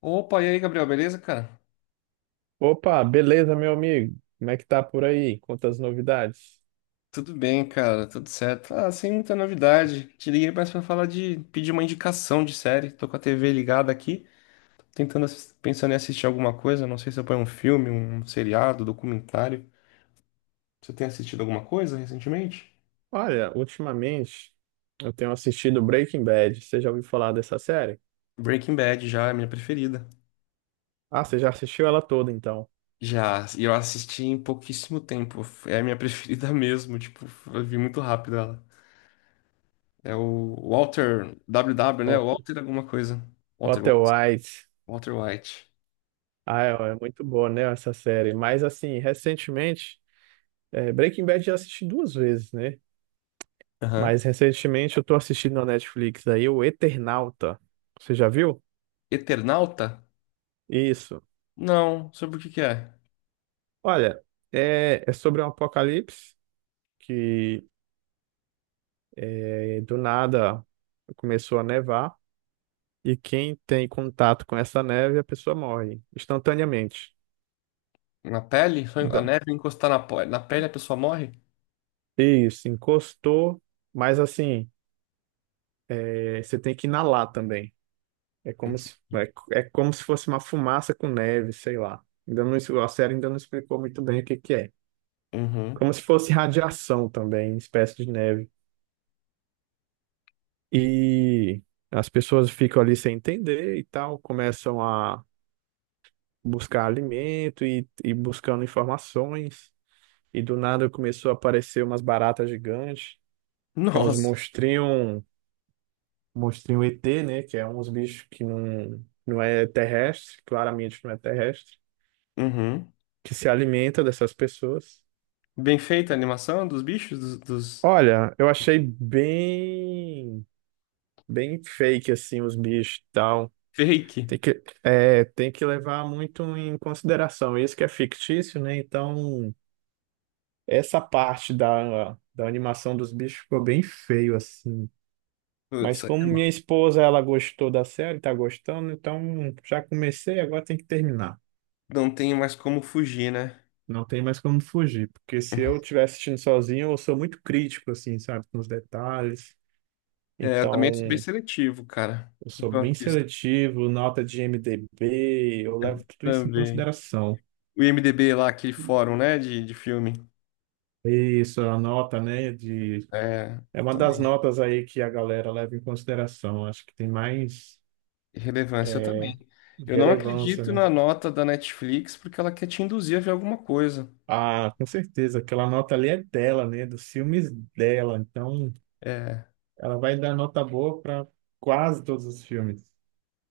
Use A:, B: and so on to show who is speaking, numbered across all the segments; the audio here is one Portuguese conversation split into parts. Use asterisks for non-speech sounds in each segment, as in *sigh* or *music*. A: Opa, e aí, Gabriel, beleza, cara?
B: Opa, beleza, meu amigo? Como é que tá por aí? Quantas novidades?
A: Tudo bem, cara, tudo certo. Sem muita novidade. Te liguei mais pra falar de pedir uma indicação de série. Tô com a TV ligada aqui, pensando em assistir alguma coisa. Não sei se eu ponho um filme, um seriado, documentário. Você tem assistido alguma coisa recentemente?
B: Olha, ultimamente eu tenho assistido Breaking Bad. Você já ouviu falar dessa série?
A: Breaking Bad já é a minha preferida.
B: Ah, você já assistiu ela toda, então.
A: Já, e eu assisti em pouquíssimo tempo. É a minha *laughs* preferida mesmo, tipo, eu vi muito rápido ela. É o Walter W, né?
B: Walter
A: Walter alguma coisa. Walter
B: Walter
A: White.
B: White.
A: Walter White.
B: Ah, é muito boa, né, essa série. Mas, assim, recentemente, Breaking Bad já assisti duas vezes, né? Mas, recentemente, eu tô assistindo na Netflix aí o Eternauta. Você já viu?
A: Eternauta?
B: Isso.
A: Não, sobre o que que é?
B: Olha, é sobre um apocalipse que e do nada começou a nevar, e quem tem contato com essa neve, a pessoa morre instantaneamente.
A: Na pele? Só a
B: Da-
A: neve encostar na pele a pessoa morre?
B: Isso, encostou, mas assim, é, você tem que inalar também. É como se, é como se fosse uma fumaça com neve, sei lá. Ainda não, a série ainda não explicou muito bem o que que é.
A: Uhum.
B: Como se fosse radiação também, espécie de neve. E as pessoas ficam ali sem entender e tal, começam a buscar alimento e, buscando informações. E do nada começou a aparecer umas baratas gigantes, que é uns
A: Nossa.
B: monstrinhos, monstrinho ET, né? Que é uns bichos que não é terrestre, claramente não é terrestre,
A: Uhum.
B: que se alimenta dessas pessoas.
A: Bem feita a animação dos bichos, dos, dos
B: Olha, bem fake assim os bichos e tal.
A: fake.
B: Tem que levar muito em consideração. Isso que é fictício, né? Então essa parte da animação dos bichos ficou bem feio, assim. Mas
A: Putz, aí
B: como
A: é
B: minha
A: mal.
B: esposa, ela gostou da série, tá gostando, então já comecei, agora tem que terminar.
A: Não tem mais como fugir, né?
B: Não tem mais como fugir, porque se eu estiver assistindo sozinho, eu sou muito crítico, assim, sabe, com os detalhes.
A: É, eu
B: Então,
A: também sou bem seletivo, cara.
B: eu
A: No
B: sou
A: que eu
B: bem
A: assisto.
B: seletivo, nota de IMDb, eu
A: Eu
B: levo tudo isso em
A: também.
B: consideração.
A: O IMDb lá, aquele fórum, né, de filme.
B: Isso, a nota, né, de...
A: É,
B: É
A: eu
B: uma das
A: também.
B: notas aí que a galera leva em consideração. Acho que tem mais
A: Relevância eu também. Eu não
B: relevância,
A: acredito
B: né?
A: na nota da Netflix porque ela quer te induzir a ver alguma coisa.
B: Ah, com certeza. Aquela nota ali é dela, né? Dos filmes dela. Então,
A: É,
B: ela vai dar nota boa para quase todos os filmes,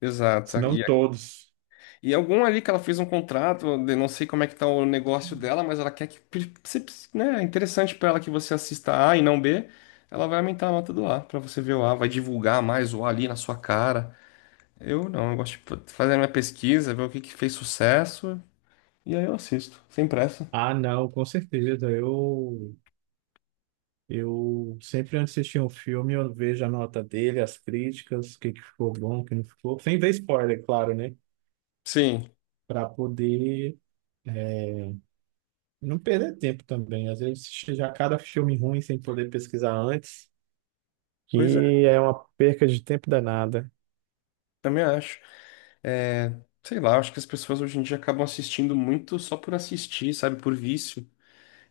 A: exato.
B: se não todos.
A: E algum ali que ela fez um contrato, não sei como é que tá o negócio dela, mas ela quer que, né, é interessante para ela que você assista A e não B, ela vai aumentar a nota do A para você ver o A, vai divulgar mais o A ali na sua cara. Eu não, eu gosto de fazer a minha pesquisa, ver o que que fez sucesso, e aí eu assisto, sem pressa.
B: Ah, não, com certeza. Eu sempre antes de assistir um filme, eu vejo a nota dele, as críticas, o que que ficou bom, o que não ficou. Sem ver spoiler, claro, né?
A: Sim,
B: Para poder, é, não perder tempo também. Às vezes, já cada filme ruim sem poder pesquisar antes,
A: pois é,
B: que é uma perca de tempo danada.
A: também acho. É, sei lá, acho que as pessoas hoje em dia acabam assistindo muito só por assistir, sabe? Por vício.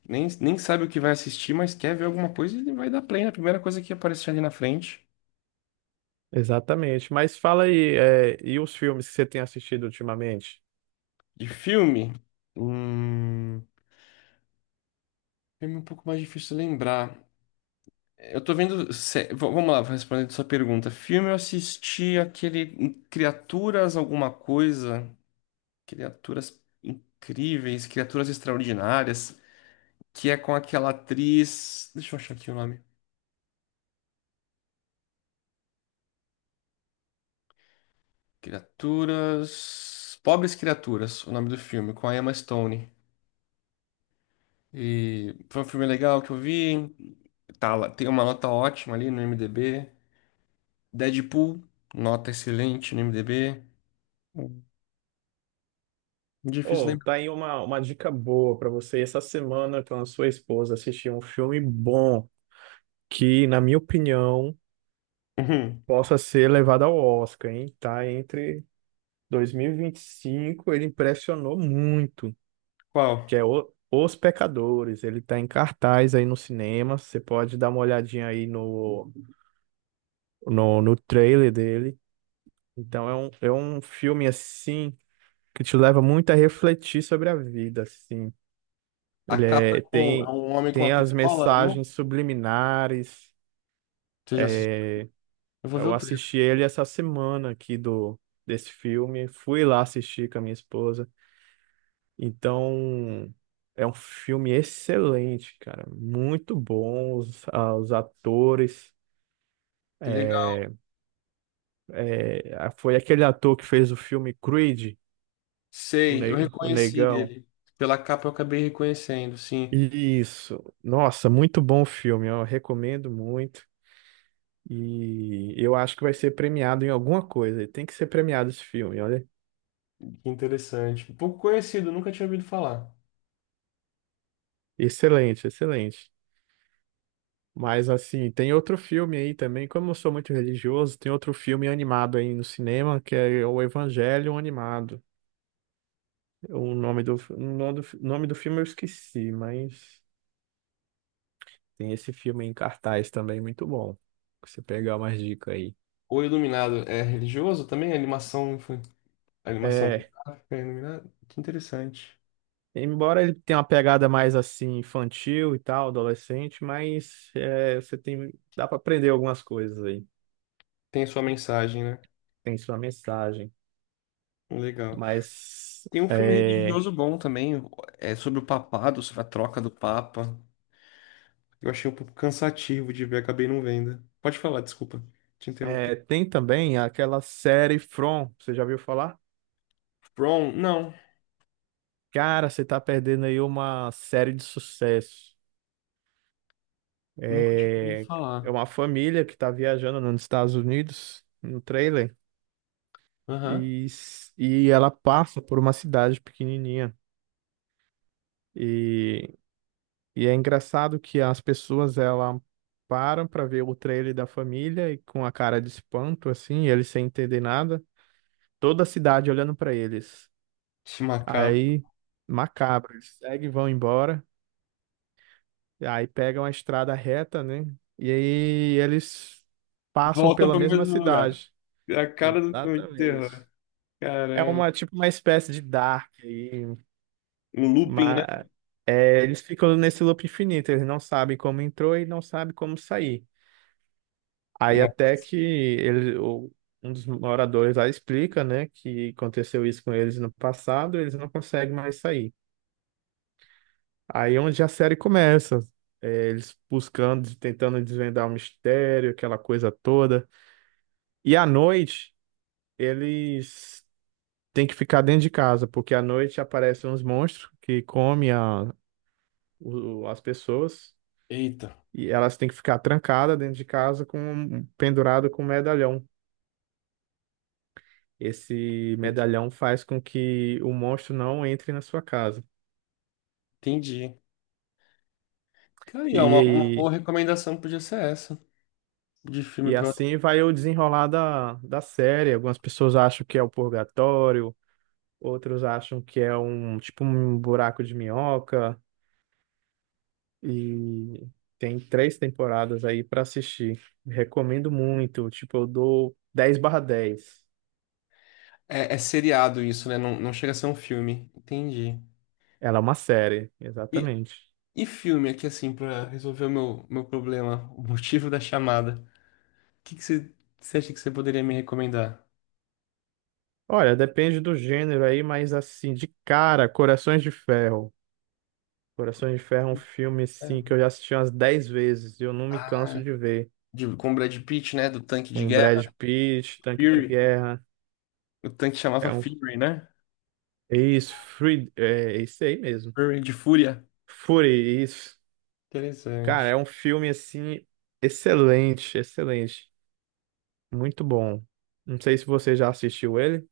A: Nem sabe o que vai assistir, mas quer ver alguma coisa e vai dar play na primeira coisa que aparecer ali na frente.
B: Exatamente. Mas fala aí, é, e os filmes que você tem assistido ultimamente?
A: De filme? Hum, Filme um pouco mais difícil de lembrar. Eu tô vendo. Sé- v- Vamos lá, respondendo sua pergunta. Filme eu assisti aquele Criaturas alguma coisa. Criaturas incríveis, criaturas extraordinárias. Que é com aquela atriz. Deixa eu achar aqui o nome. Criaturas. Pobres Criaturas, o nome do filme, com a Emma Stone. E foi um filme legal que eu vi. Tem uma nota ótima ali no IMDb. Deadpool, nota excelente no IMDb. Hum, Difícil
B: Oh,
A: lembrar.
B: tá aí uma dica boa para você. Essa semana, com a sua esposa, assistir um filme bom que, na minha opinião,
A: Uhum.
B: possa ser levado ao Oscar, hein? Tá entre 2025, ele impressionou muito, que
A: Qual?
B: é Os Pecadores. Ele tá em cartaz aí no cinema. Você pode dar uma olhadinha aí no trailer dele. Então é um filme assim, que te leva muito a refletir sobre a vida, assim.
A: A capa é é
B: Tem,
A: um homem com
B: tem
A: uma
B: as
A: pistola na mão?
B: mensagens subliminares.
A: Você já assistiu?
B: É,
A: Eu vou ver o
B: eu
A: trailer.
B: assisti ele essa semana aqui do desse filme, fui lá assistir com a minha esposa. Então, é um filme excelente, cara, muito bom os, ah, os atores.
A: Que legal.
B: É, ah, foi aquele ator que fez o filme Creed,
A: Sei, eu
B: o
A: reconheci
B: Negão.
A: ele. Pela capa eu acabei reconhecendo, sim.
B: Isso. Nossa, muito bom o filme, eu recomendo muito. E eu acho que vai ser premiado em alguma coisa. Tem que ser premiado esse filme, olha.
A: Que interessante. Pouco conhecido, nunca tinha ouvido falar.
B: Excelente, excelente. Mas assim, tem outro filme aí também, como eu sou muito religioso, tem outro filme animado aí no cinema, que é o Evangelho Animado. Nome do filme eu esqueci, mas tem esse filme em cartaz também, muito bom. Você pegar umas dicas aí.
A: O Iluminado é religioso também? A animação
B: É
A: gráfica é iluminado? Que interessante.
B: Embora ele tenha uma pegada mais assim infantil e tal, adolescente, mas é, você tem, dá para aprender algumas coisas aí.
A: Tem a sua mensagem, né?
B: Tem sua mensagem,
A: Legal.
B: mas
A: Tem um filme
B: é,
A: religioso bom também, é sobre o papado, sobre a troca do papa. Eu achei um pouco cansativo de ver, acabei não vendo. Pode falar, desculpa. Te interrompi.
B: é, tem também aquela série From, você já ouviu falar?
A: From? Não,
B: Cara, você tá perdendo aí uma série de sucesso.
A: nunca tinha ouvido
B: É, é
A: falar.
B: uma família que tá viajando nos Estados Unidos, no trailer,
A: Aham.
B: e, e ela passa por uma cidade pequenininha. E E é engraçado que as pessoas ela param para ver o trailer da família e com a cara de espanto assim, eles sem entender nada, toda a cidade olhando para eles.
A: Que macabro.
B: Aí macabro, eles seguem, vão embora, e aí pegam a estrada reta, né? E aí eles passam
A: Voltam
B: pela
A: para o
B: mesma
A: mesmo lugar.
B: cidade.
A: É a cara do filme de
B: Exatamente.
A: terror.
B: É
A: Caramba.
B: uma tipo uma espécie de Dark aí,
A: Um looping, né?
B: mas é, eles ficam nesse loop infinito, eles não sabem como entrou e não sabem como sair. Aí
A: Não.
B: até que um dos moradores lá explica, né, que aconteceu isso com eles no passado, eles não conseguem mais sair. Aí é onde a série começa, é, eles buscando, tentando desvendar o mistério, aquela coisa toda. E à noite, eles têm que ficar dentro de casa, porque à noite aparecem uns monstros que comem as pessoas,
A: Eita.
B: e elas têm que ficar trancadas dentro de casa com pendurado com um medalhão. Esse medalhão faz com que o monstro não entre na sua casa.
A: Entendi. Cara, e é uma
B: E,
A: boa recomendação que podia ser essa, de filme
B: e
A: pra...
B: assim vai o desenrolar da série. Algumas pessoas acham que é o purgatório, outros acham que é um tipo um buraco de minhoca. E tem 3 temporadas aí para assistir. Recomendo muito. Tipo, eu dou 10/10.
A: É, é seriado isso, né? Não, não chega a ser um filme. Entendi.
B: Ela é uma série,
A: E,
B: exatamente.
A: e filme aqui, assim, pra resolver o meu problema, o motivo da chamada. O que que você, você acha que você poderia me recomendar?
B: Olha, depende do gênero aí, mas assim, de cara, Corações de Ferro. Coração de Ferro é um filme,
A: É.
B: sim, que eu já assisti umas 10 vezes e eu não me
A: Ah,
B: canso de ver.
A: de, com o Brad Pitt, né? Do tanque de
B: Com Brad
A: guerra.
B: Pitt, Tanque de
A: Fury.
B: Guerra.
A: O tanque chamava
B: É um.
A: Fury, né?
B: É isso, Free, é é isso aí mesmo.
A: Fury de fúria.
B: Fury, isso. Cara,
A: Interessante.
B: é um filme, assim, excelente, excelente. Muito bom. Não sei se você já assistiu ele.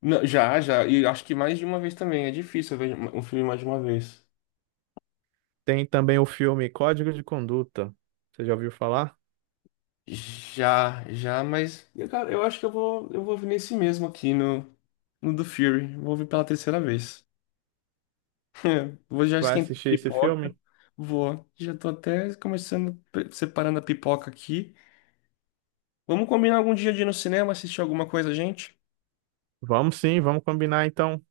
A: Não, já. E acho que mais de uma vez também. É difícil eu ver um filme mais de uma vez.
B: Tem também o filme Código de Conduta. Você já ouviu falar?
A: Já, mas, cara, eu acho que eu vou ouvir nesse mesmo aqui no do Fury. Vou ouvir pela terceira vez. *laughs* Vou já
B: Vai
A: esquentar a
B: assistir esse
A: pipoca.
B: filme?
A: Vou. Já tô até começando, separando a pipoca aqui. Vamos combinar algum dia de ir no cinema, assistir alguma coisa, gente?
B: Vamos sim, vamos combinar então.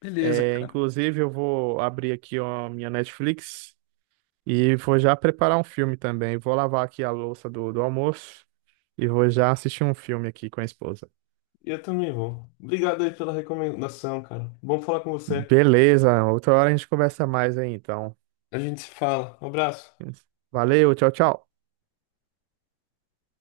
A: Beleza,
B: É,
A: cara.
B: inclusive, eu vou abrir aqui ó, a minha Netflix. E vou já preparar um filme também. Vou lavar aqui a louça do almoço e vou já assistir um filme aqui com a esposa.
A: Eu também vou. Obrigado aí pela recomendação, cara. Bom falar com você.
B: Beleza, outra hora a gente conversa mais aí, então.
A: A gente se fala. Um abraço.
B: Valeu, tchau, tchau.